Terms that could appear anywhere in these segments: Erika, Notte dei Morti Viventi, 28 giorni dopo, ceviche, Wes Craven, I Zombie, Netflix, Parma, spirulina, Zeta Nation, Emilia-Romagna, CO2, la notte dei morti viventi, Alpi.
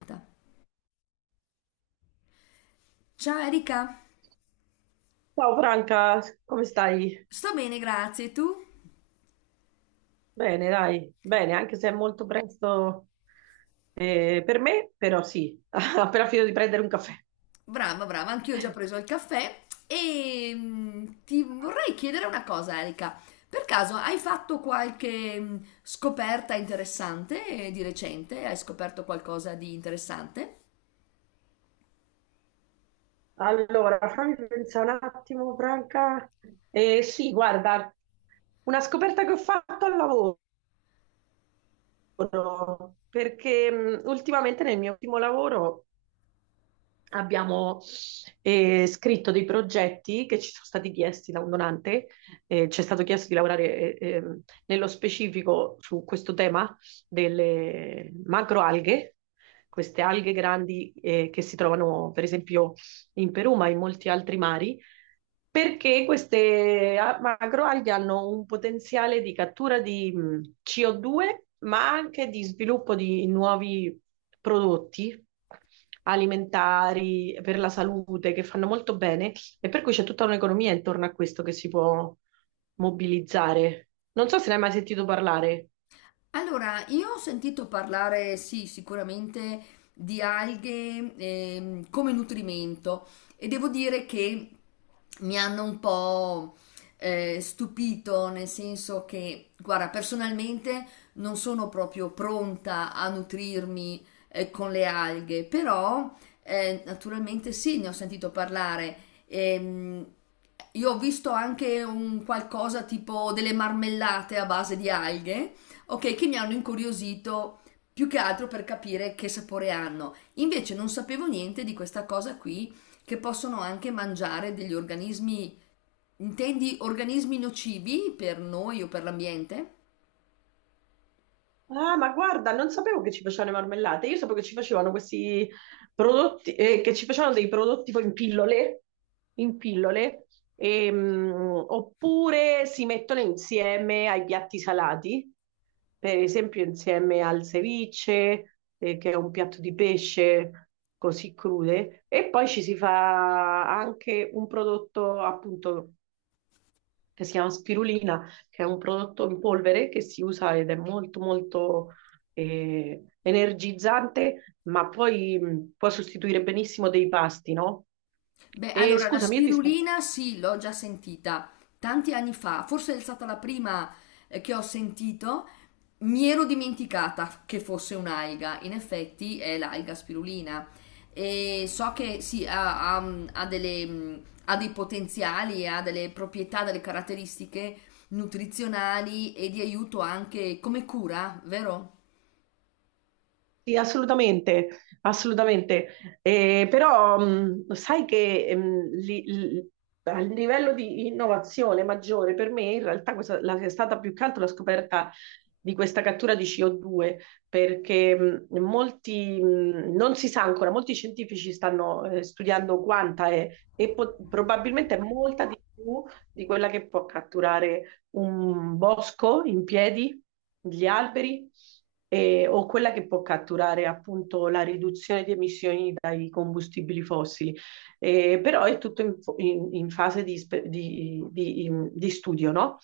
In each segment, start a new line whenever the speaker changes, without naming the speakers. Aspetta. Ciao Erika,
Ciao Franca, come stai?
sto bene, grazie. Tu?
Bene, dai, bene, anche se è molto presto per me, però sì, ho appena finito di prendere un caffè.
Brava, brava, anch'io ho già preso il caffè e ti vorrei chiedere una cosa, Erika. Per caso hai fatto qualche scoperta interessante di recente? Hai scoperto qualcosa di interessante?
Allora, fammi pensare un attimo, Franca. Sì, guarda, una scoperta che ho fatto al lavoro, perché ultimamente nel mio ultimo lavoro abbiamo scritto dei progetti che ci sono stati chiesti da un donante, ci è stato chiesto di lavorare nello specifico su questo tema delle macroalghe, queste alghe grandi che si trovano per esempio in Perù, ma in molti altri mari, perché queste macroalghe hanno un potenziale di cattura di CO2, ma anche di sviluppo di nuovi prodotti alimentari per la salute che fanno molto bene e per cui c'è tutta un'economia intorno a questo che si può mobilizzare. Non so se ne hai mai sentito parlare.
Allora, io ho sentito parlare, sì, sicuramente di alghe come nutrimento e devo dire che mi hanno un po' stupito, nel senso che, guarda, personalmente non sono proprio pronta a nutrirmi con le alghe, però naturalmente sì, ne ho sentito parlare. Ehm, io ho visto anche un qualcosa tipo delle marmellate a base di alghe. Ok, che mi hanno incuriosito più che altro per capire che sapore hanno. Invece non sapevo niente di questa cosa qui, che possono anche mangiare degli organismi. Intendi organismi nocivi per noi o per l'ambiente?
Ah, ma guarda, non sapevo che ci facevano le marmellate. Io sapevo che ci facevano questi prodotti, che ci facevano dei prodotti poi in pillole, in pillole, oppure si mettono insieme ai piatti salati, per esempio insieme al ceviche, che è un piatto di pesce così crude, e poi ci si fa anche un prodotto appunto che si chiama spirulina, che è un prodotto in polvere che si usa ed è molto molto energizzante, ma poi può sostituire benissimo dei pasti, no?
Beh,
E
allora la
scusami, io ti sto.
spirulina sì, l'ho già sentita tanti anni fa, forse è stata la prima che ho sentito. Mi ero dimenticata che fosse un'alga, in effetti è l'alga spirulina. E so che sì, ha delle, ha dei potenziali, ha delle proprietà, delle caratteristiche nutrizionali e di aiuto anche come cura, vero?
Sì, assolutamente, assolutamente. Però sai che a livello di innovazione maggiore per me in realtà è stata più che altro la scoperta di questa cattura di CO2, perché non si sa ancora, molti scientifici stanno studiando quanta è e probabilmente è molta di più di quella che può catturare un bosco in piedi, gli alberi, o quella che può catturare appunto la riduzione di emissioni dai combustibili fossili. Però è tutto in fase di, spe- di- in- di studio, no?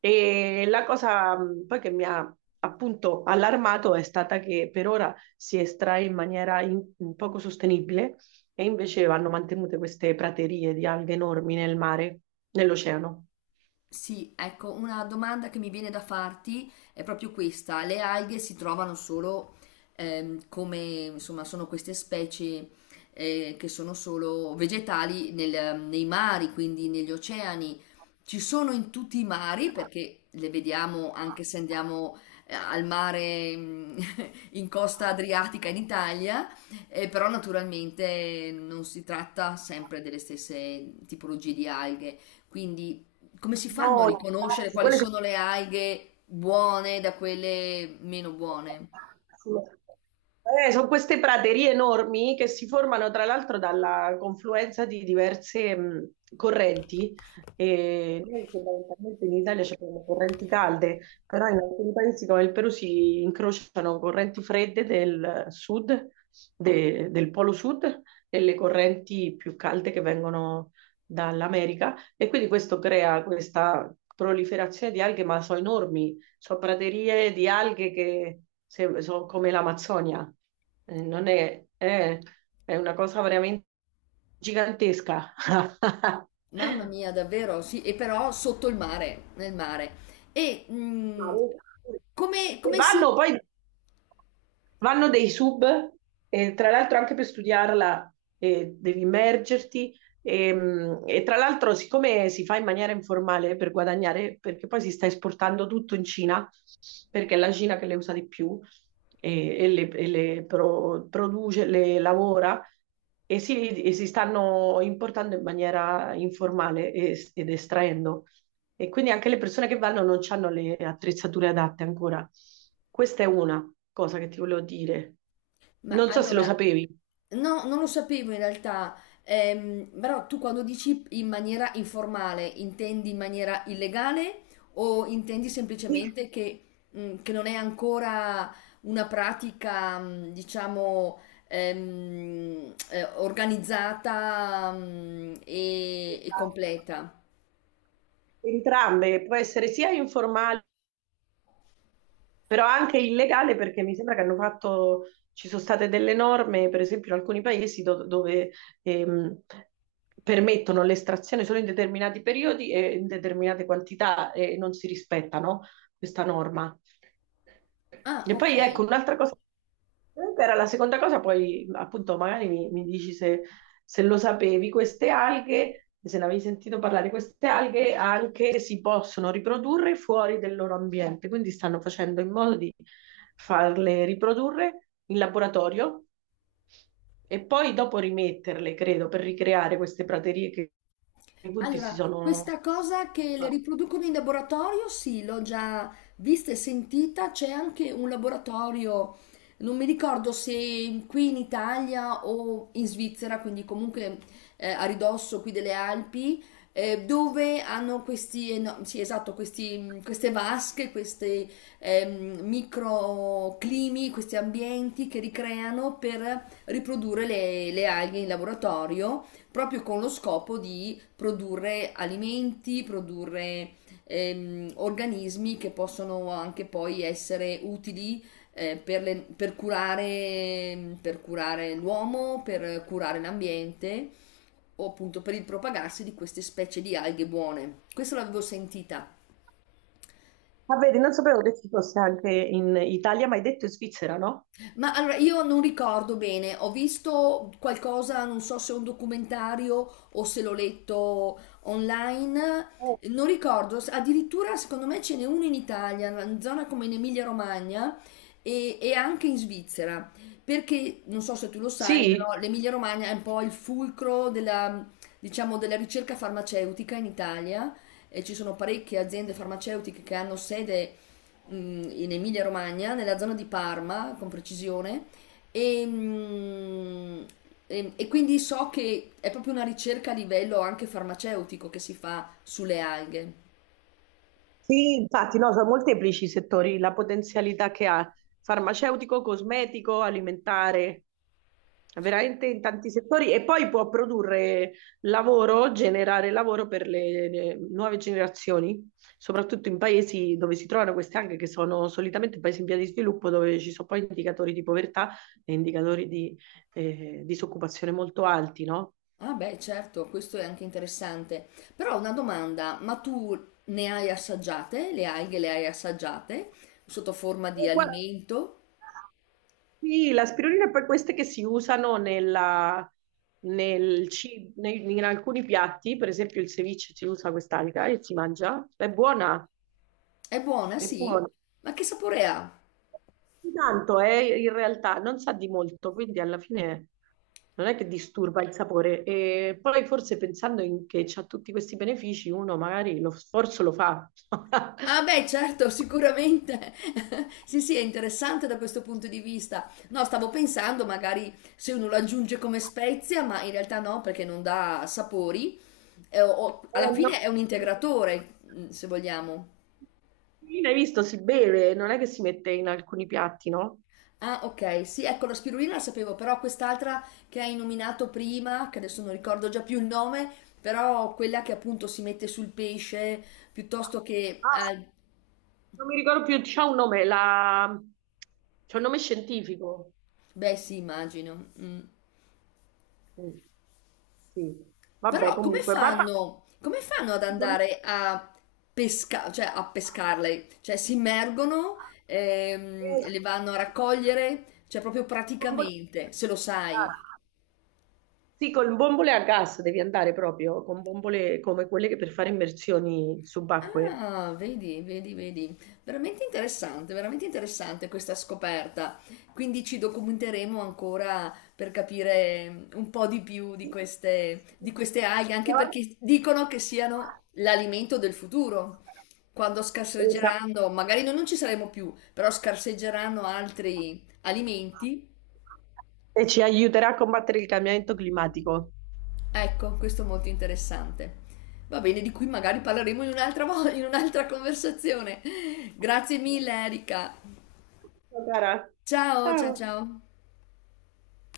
E la cosa poi che mi ha appunto allarmato è stata che per ora si estrae in maniera poco sostenibile, e invece vanno mantenute queste praterie di alghe enormi nel mare, nell'oceano.
Sì, ecco, una domanda che mi viene da farti è proprio questa. Le alghe si trovano solo ehm, come, insomma, sono queste specie che sono solo vegetali nei mari, quindi negli oceani. Ci sono in tutti i mari perché le vediamo anche se andiamo al mare, in costa adriatica in Italia, però naturalmente non si tratta sempre delle stesse tipologie di alghe. Quindi come si fanno a
No,
riconoscere
infatti,
quali
quelle
sono le alghe buone da quelle meno buone?
sono... Sono queste praterie enormi che si formano tra l'altro dalla confluenza di diverse correnti. E noi fondamentalmente in Italia ci abbiamo correnti calde, però in alcuni paesi come il Perù si incrociano correnti fredde del sud, del polo sud, e le correnti più calde che vengono dall'America. E quindi questo crea questa proliferazione di alghe, ma sono enormi, sono praterie di alghe che se- sono come l'Amazzonia. Non è, è una cosa veramente gigantesca.
Mamma mia, davvero, sì, e però sotto il mare, nel mare. E
Ma-
come,
E
come si?
vanno poi. Vanno dei sub, tra l'altro anche per studiarla, devi immergerti e tra l'altro siccome si fa in maniera informale per guadagnare, perché poi si sta esportando tutto in Cina, perché è la Cina che le usa di più e le produce, le lavora, e si stanno importando in maniera informale ed estraendo. E quindi anche le persone che vanno non hanno le attrezzature adatte ancora. Questa è una cosa che ti volevo dire.
Ma
Non so se lo
allora,
sapevi.
no, non lo sapevo in realtà. Però tu quando dici in maniera informale, intendi in maniera illegale o intendi
Sì.
semplicemente che non è ancora una pratica, diciamo, organizzata, e completa?
Entrambe, può essere sia informale, però anche illegale perché mi sembra che hanno fatto, ci sono state delle norme, per esempio in alcuni paesi dove ehm, permettono l'estrazione solo in determinati periodi e in determinate quantità e non si rispettano questa norma.
Ah,
E
ok.
poi ecco, un'altra cosa, era la seconda cosa, poi appunto magari mi dici se se lo sapevi, queste alghe, se ne avevi sentito parlare, queste alghe anche si possono riprodurre fuori del loro ambiente, quindi stanno facendo in modo di farle riprodurre in laboratorio e poi dopo rimetterle, credo, per ricreare queste praterie che i punti si
Allora,
sono...
questa cosa che le riproducono in laboratorio, sì, l'ho già vista e sentita. C'è anche un laboratorio, non mi ricordo se qui in Italia o in Svizzera, quindi comunque a ridosso qui delle Alpi, dove hanno questi, sì, esatto, queste vasche, questi microclimi, questi ambienti che ricreano per riprodurre le alghe in laboratorio proprio con lo scopo di produrre alimenti, produrre organismi che possono anche poi essere utili per curare l'uomo, per curare l'ambiente o appunto per il propagarsi di queste specie di alghe buone. Questo l'avevo sentita.
Ah, vedi, non sapevo che ci fosse anche in Italia, ma hai detto in Svizzera, no?
Ma allora io non ricordo bene, ho visto qualcosa, non so se è un documentario o se l'ho letto online,
Oh.
non ricordo, addirittura secondo me ce n'è uno in Italia, in zona come in Emilia-Romagna e anche in Svizzera, perché non so se tu lo sai,
Sì.
però l'Emilia-Romagna è un po' il fulcro della, diciamo, della ricerca farmaceutica in Italia. E ci sono parecchie aziende farmaceutiche che hanno sede mh, in Emilia Romagna, nella zona di Parma, con precisione, e, e quindi so che è proprio una ricerca a livello anche farmaceutico che si fa sulle alghe.
Sì, infatti, no, sono molteplici i settori, la potenzialità che ha, farmaceutico, cosmetico, alimentare, veramente in tanti settori, e poi può produrre lavoro, generare lavoro per le nuove generazioni, soprattutto in paesi dove si trovano queste anche, che sono solitamente paesi in via di sviluppo dove ci sono poi indicatori di povertà e indicatori di disoccupazione molto alti, no?
Ah beh, certo, questo è anche interessante. Però ho una domanda, ma tu ne hai assaggiate? Le alghe le hai assaggiate sotto forma di
Guarda,
alimento?
sì, l'aspirina è poi queste che si usano in alcuni piatti, per esempio il ceviche si usa quest'alga e si mangia, è buona,
È buona,
è
sì?
buona.
Ma che sapore ha?
Tanto è in realtà, non sa di molto, quindi alla fine non è che disturba il sapore. E poi forse pensando che ha tutti questi benefici, uno magari lo sforzo lo fa.
Ah beh, certo, sicuramente. Sì, sì, è interessante da questo punto di vista. No, stavo pensando magari se uno lo aggiunge come spezia, ma in realtà no, perché non dà sapori. Alla
No.
fine è un integratore, se vogliamo.
L'aspirina, hai visto, si beve, non è che si mette in alcuni piatti, no?
Ah, ok, sì, ecco, la spirulina la sapevo, però quest'altra che hai nominato prima, che adesso non ricordo già più il nome, però quella che appunto si mette sul pesce piuttosto che...
Ah, non mi ricordo più, c'ha un nome, la... c'ha un nome scientifico.
beh, sì, immagino. Mm.
Mm, sì, vabbè,
Però
comunque, va- va-
come fanno ad
secondo me-
andare a pesca, cioè a pescarle? Cioè si immergono,
eh,
le vanno a raccogliere, cioè proprio
bombole-
praticamente, se lo sai.
sì, con bombole a gas devi andare proprio, con bombole come quelle che per fare immersioni subacquee.
Ah, vedi, vedi, vedi. Veramente interessante questa scoperta. Quindi ci documenteremo ancora per capire un po' di più
Sì.
di queste alghe, anche perché dicono che siano l'alimento del futuro. Quando
Esatto.
scarseggeranno, magari noi non ci saremo più, però scarseggeranno altri alimenti.
E ci aiuterà a combattere il cambiamento climatico.
Ecco, questo è molto interessante. Va bene, di cui magari parleremo in in un'altra conversazione. Grazie mille, Erika.
Ciao, cara.
Ciao, ciao,
Ciao.
ciao.